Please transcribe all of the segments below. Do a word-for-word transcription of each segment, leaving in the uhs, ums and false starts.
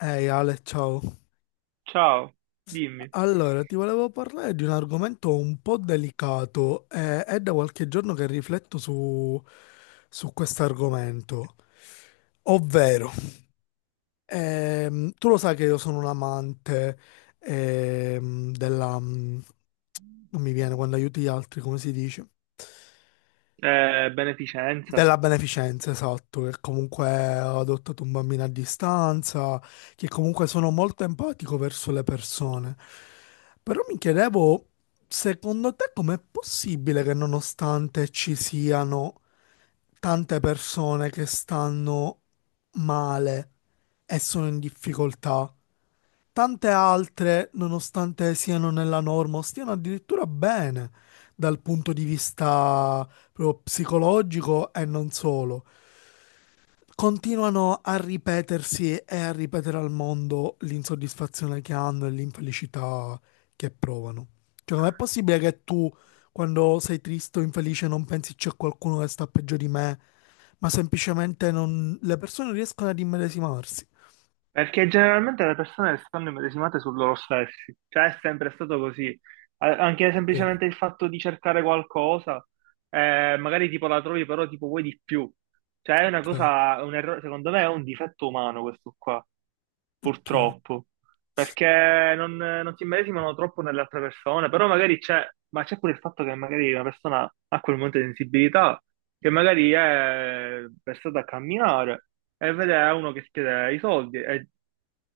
Ehi Ale, ciao. Ciao, dimmi. Allora, ti volevo parlare di un argomento un po' delicato. Eh, è da qualche giorno che rifletto su, su questo argomento. Ovvero, ehm, tu lo sai che io sono un amante ehm, della... mm, non mi viene, quando aiuti gli altri, come si dice? Eh, beneficenza. Della beneficenza, esatto, che comunque ho adottato un bambino a distanza, che comunque sono molto empatico verso le persone. Però mi chiedevo, secondo te com'è possibile che, nonostante ci siano tante persone che stanno male e sono in difficoltà, tante altre, nonostante siano nella norma, o stiano addirittura bene dal punto di vista proprio psicologico e non solo, continuano a ripetersi e a ripetere al mondo l'insoddisfazione che hanno e l'infelicità che provano. Cioè, com'è possibile che tu, quando sei triste o infelice, non pensi c'è qualcuno che sta peggio di me, ma semplicemente non... le persone riescono ad immedesimarsi? Perché generalmente le persone stanno immedesimate su loro stessi, cioè è sempre stato così. A- Anche Sì, semplicemente il fatto di cercare qualcosa, eh, magari tipo la trovi, però tipo vuoi di più. Cioè è una cioè, cosa, un errore, secondo me è un difetto umano questo qua, cioè. purtroppo, perché non, non si immedesimano troppo nell'altra persona, però magari c'è, ma c'è pure il fatto che magari una persona ha quel momento di sensibilità, che magari è versata a camminare e vede uno che chiede i soldi e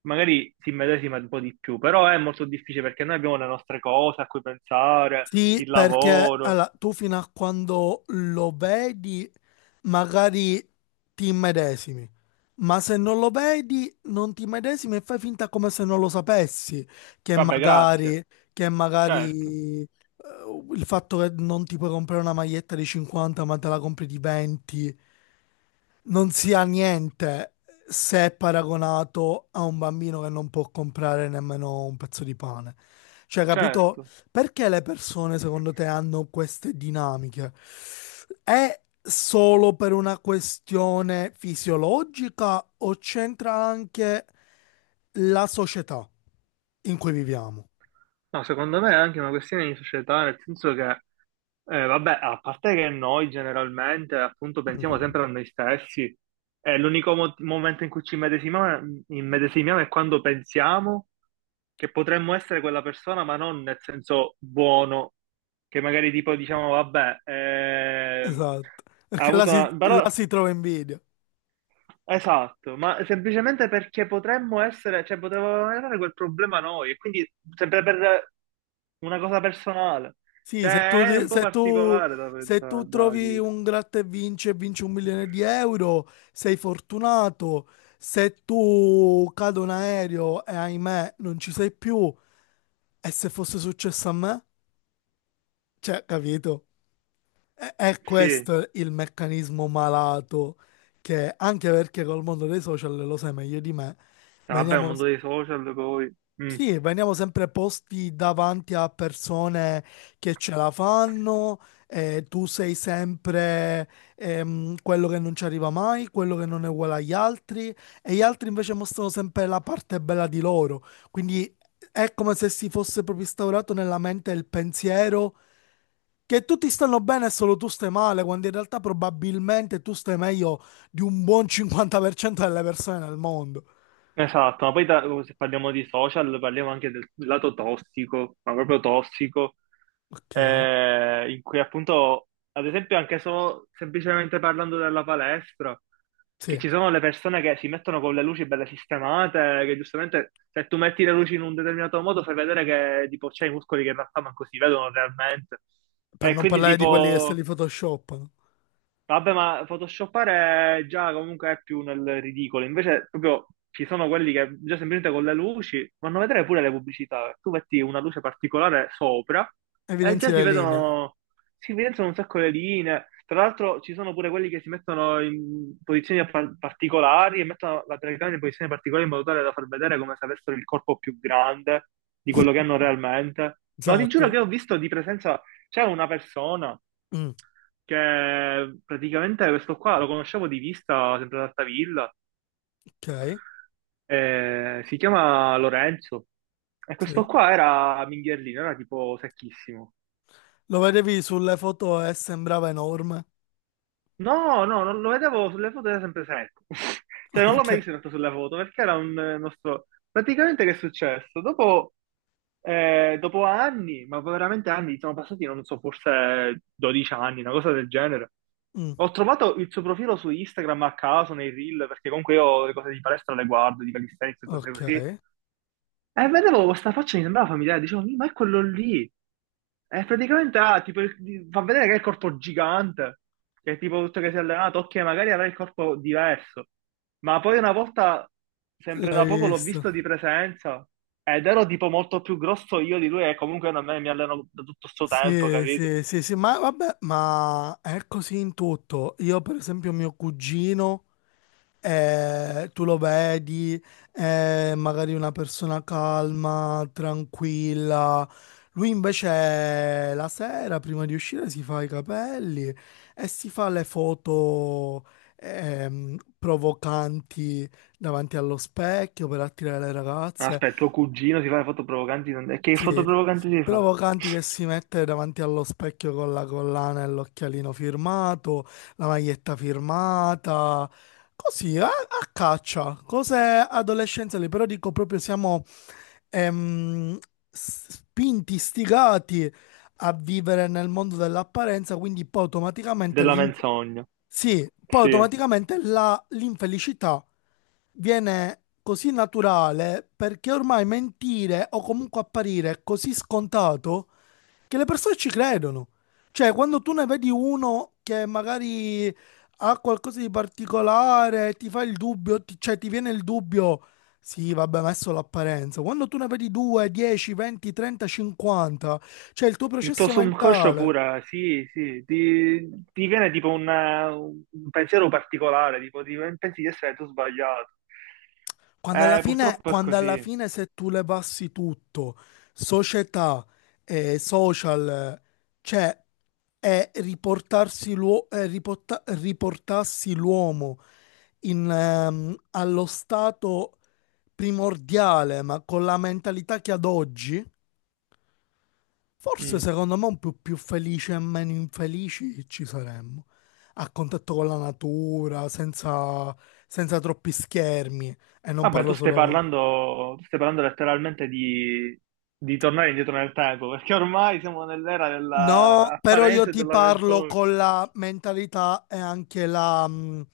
magari si immedesima un po' di più, però è molto difficile perché noi abbiamo le nostre cose a cui pensare, Sì, il perché lavoro. allora, tu fino a quando lo vedi, magari ti immedesimi, ma se non lo vedi, non ti immedesimi e fai finta come se non lo sapessi, che Vabbè, grazie. magari, che Certo, magari eh, il fatto che non ti puoi comprare una maglietta di cinquanta, ma te la compri di venti, non sia niente se è paragonato a un bambino che non può comprare nemmeno un pezzo di pane. Cioè, capito? certo. Perché le persone, secondo te, hanno queste dinamiche? È solo per una questione fisiologica o c'entra anche la società in cui viviamo? No, secondo me è anche una questione di società, nel senso che, eh, vabbè, a parte che noi generalmente appunto pensiamo Mm. sempre a noi stessi, e l'unico mo- momento in cui ci immedesimiamo, immedesimiamo è quando pensiamo che potremmo essere quella persona, ma non nel senso buono, che magari tipo diciamo, vabbè, eh, Esatto, ha perché là avuto si, una... là però si trova invidia. esatto, ma semplicemente perché potremmo essere, cioè potevamo avere quel problema noi, e quindi sempre per una cosa personale. Sì, se tu, Cioè, è un po' se tu- particolare da se tu pensare, da trovi dire. un gratta e vinci e vinci un milione di euro, sei fortunato. Se tu cade un aereo e ahimè non ci sei più, e se fosse successo a me? Cioè, capito? È, è Sì, questo il meccanismo malato che, anche perché col mondo dei social, lo sai meglio di me, vabbè, un veniamo, mondo dei social poi. Mm. sì, veniamo sempre posti davanti a persone che ce la fanno, e tu sei sempre ehm, quello che non ci arriva mai, quello che non è uguale agli altri, e gli altri invece mostrano sempre la parte bella di loro. Quindi è come se si fosse proprio instaurato nella mente il pensiero che tutti stanno bene e solo tu stai male, quando in realtà probabilmente tu stai meglio di un buon cinquanta per cento delle persone nel mondo. Esatto, ma poi da- uh, se parliamo di social parliamo anche del lato tossico, ma proprio tossico, Ok, eh, in cui appunto, ad esempio anche solo semplicemente parlando della palestra, che sì. ci sono le persone che si mettono con le luci belle sistemate, che giustamente se tu metti le luci in un determinato modo fai vedere che tipo c'è i muscoli che in realtà manco si vedono realmente. Per E non quindi parlare di quelli che se li tipo... photoshoppano. Vabbè, ma photoshoppare già comunque è più nel ridicolo. Invece, proprio ci sono quelli che già semplicemente con le luci vanno a vedere pure le pubblicità. Tu metti una luce particolare sopra e Evidenzi già si le linee. vedono, si evidenziano un sacco le linee. Tra l'altro, ci sono pure quelli che si mettono in posizioni par- particolari e mettono la telecamera in posizioni particolari in modo tale da far vedere come se avessero il corpo più grande di quello che hanno realmente. Ma ti giuro Esatto. che ho visto di presenza, c'era una persona Mm, che praticamente questo qua lo conoscevo di vista sempre ad Altavilla, ok, eh, si chiama Lorenzo e sì. questo qua era mingherlino, era tipo secchissimo. Lo vedevi sulle foto e sembrava enorme. No, no, non lo vedevo sulle foto, era sempre secco. Cioè, non l'ho mai Ok. visto in realtà sulle foto, perché era un eh, nostro... Praticamente che è successo? Dopo, eh, dopo anni, ma veramente anni, sono passati, non so, forse dodici anni, una cosa del genere. Mm, Ho trovato il suo profilo su Instagram a caso, nei reel, perché comunque io le cose di palestra le guardo, di calisthenics e cose ok. così. E vedevo questa faccia, mi sembrava familiare, dicevo: "Mi, ma è quello lì." E praticamente ah, tipo, il- di- fa vedere che ha il corpo gigante, che è tipo tutto che si è allenato, ok, magari avrà il corpo diverso. Ma poi una volta, sempre L'hai da poco, l'ho visto? visto di presenza ed ero tipo molto più grosso io di lui e comunque a me mi alleno da tutto sto tempo, Sì, capito? sì, sì, sì, ma vabbè, ma è così in tutto. Io, per esempio, mio cugino, eh, tu lo vedi, è magari una persona calma, tranquilla. Lui invece la sera, prima di uscire, si fa i capelli e si fa le foto ehm, provocanti davanti allo specchio per attirare le Ma ragazze. aspetta, tuo cugino si fa le foto provocanti? non- E che Sì, foto provocanti si fa? provocanti, che si mette davanti allo specchio con la collana e l'occhialino firmato, la maglietta firmata, così, a, a caccia, cose adolescenziali, però dico proprio siamo ehm, s- spinti, stigati a vivere nel mondo dell'apparenza, quindi poi automaticamente Della l'in- menzogna. sì, poi Sì. automaticamente la- l'infelicità viene così naturale perché ormai mentire o comunque apparire è così scontato che le persone ci credono. Cioè, quando tu ne vedi uno che magari ha qualcosa di particolare, ti fa il dubbio, ti- cioè ti viene il dubbio, sì, vabbè, ma è solo l'apparenza. Quando tu ne vedi due, dieci, venti, trenta, cinquanta, c'è il tuo Il tuo processo subconscio mentale. pure, sì, sì, ti, ti viene tipo un, un pensiero particolare, tipo ti- pensi di essere tu sbagliato. Quando alla Eh, fine, purtroppo è quando alla così. fine se tu le passi tutto, società, eh, social, cioè è riportarsi l'uo- è riporta- riportarsi l'uomo in, ehm, allo stato primordiale, ma con la mentalità che ad oggi, forse Mm. secondo me un po' più felici e meno infelici ci saremmo. A contatto con la natura, senza, senza troppi schermi. E non Vabbè, tu parlo stai solo... parlando, tu stai parlando letteralmente di, di tornare indietro nel tempo, perché ormai siamo nell'era No, però io dell'apparenza e ti della parlo menzogna. con la mentalità e anche la, mh,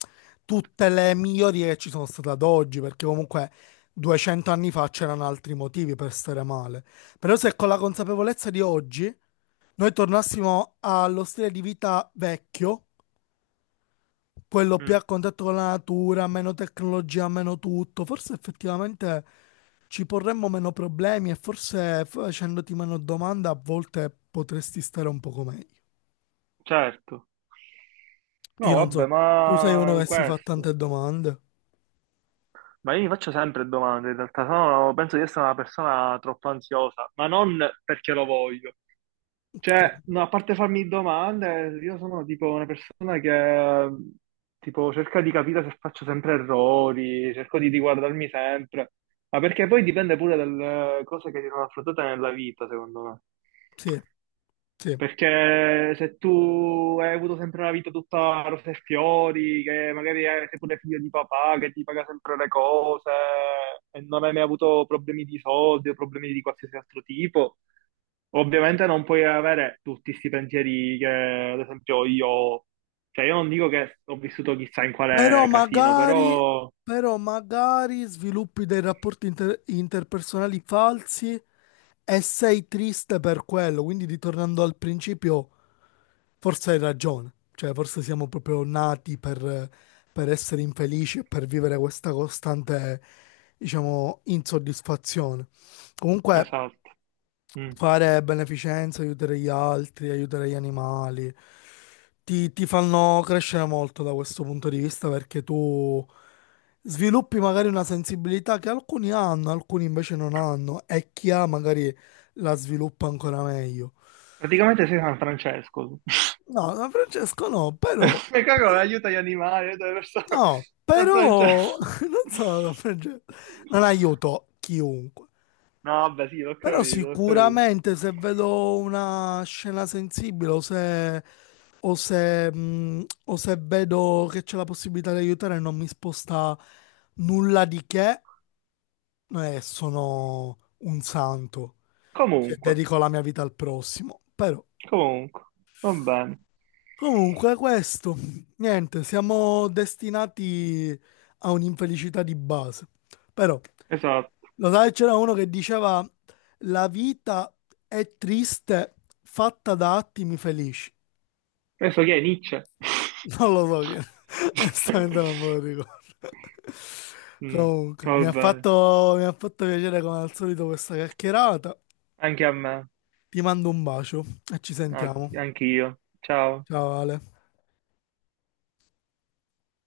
tutte le migliorie che ci sono state ad oggi, perché comunque duecento anni fa c'erano altri motivi per stare male. Però se con la consapevolezza di oggi noi tornassimo allo stile di vita vecchio, quello più Mm, a contatto con la natura, meno tecnologia, meno tutto, forse effettivamente ci porremmo meno problemi e forse facendoti meno domande a volte potresti stare un poco meglio. certo. Io No, non so, vabbè, tu sei uno ma che si fa questo. tante domande. Ma io mi faccio sempre domande, in realtà sono, penso di essere una persona troppo ansiosa, ma non perché lo voglio. Cioè, Cioè, no, a parte farmi domande, io sono tipo una persona che tipo cerca di capire se faccio sempre errori, cerco di riguardarmi sempre, ma perché poi dipende pure dalle cose che si sono affrontate nella vita, secondo me. sì, sì. Perché se tu hai avuto sempre una vita tutta rose e fiori, che magari eh, sei pure figlio di papà, che ti paga sempre le cose, e non hai mai avuto problemi di soldi o problemi di qualsiasi altro tipo, ovviamente non puoi avere tutti questi pensieri che, ad esempio, io ho. Cioè, io non dico che ho vissuto chissà in Però quale casino, magari, però... però magari sviluppi dei rapporti inter- interpersonali falsi e sei triste per quello. Quindi, ritornando al principio, forse hai ragione. Cioè, forse siamo proprio nati per, per essere infelici e per vivere questa costante, diciamo, insoddisfazione. Comunque. Esatto. Mm. Fare beneficenza, aiutare gli altri, aiutare gli animali, ti, ti fanno crescere molto da questo punto di vista perché tu sviluppi magari una sensibilità che alcuni hanno, alcuni invece non hanno e chi ha magari la sviluppa ancora meglio. Praticamente sei San Francesco. No, da Francesco no, però, E Coco però- aiuta gli animali, aiuta le persone. no, San però, Francesco. non so, da Francesco, non aiuto chiunque. No, vabbè, sì, l'ho Però capito, l'ho capito. sicuramente se vedo una scena sensibile o se, o se, mh, o se vedo che c'è la possibilità di aiutare e non mi sposta nulla di che, eh, sono un santo. Cioè, Comunque, dedico la mia vita al prossimo. Però, comunque, va bene. comunque, questo, niente, siamo destinati a un'infelicità di base. Però, Esatto. lo sai, c'era uno che diceva la vita è triste fatta da attimi felici. Adesso chi è Nietzsche? Non lo so che, onestamente non me lo ricordo. Mm, Comunque, va mi ha bene. fatto, mi ha fatto piacere come al solito questa chiacchierata. Anche a me, Ti mando un bacio e ci sentiamo. anche io. Ciao. Ciao Ale.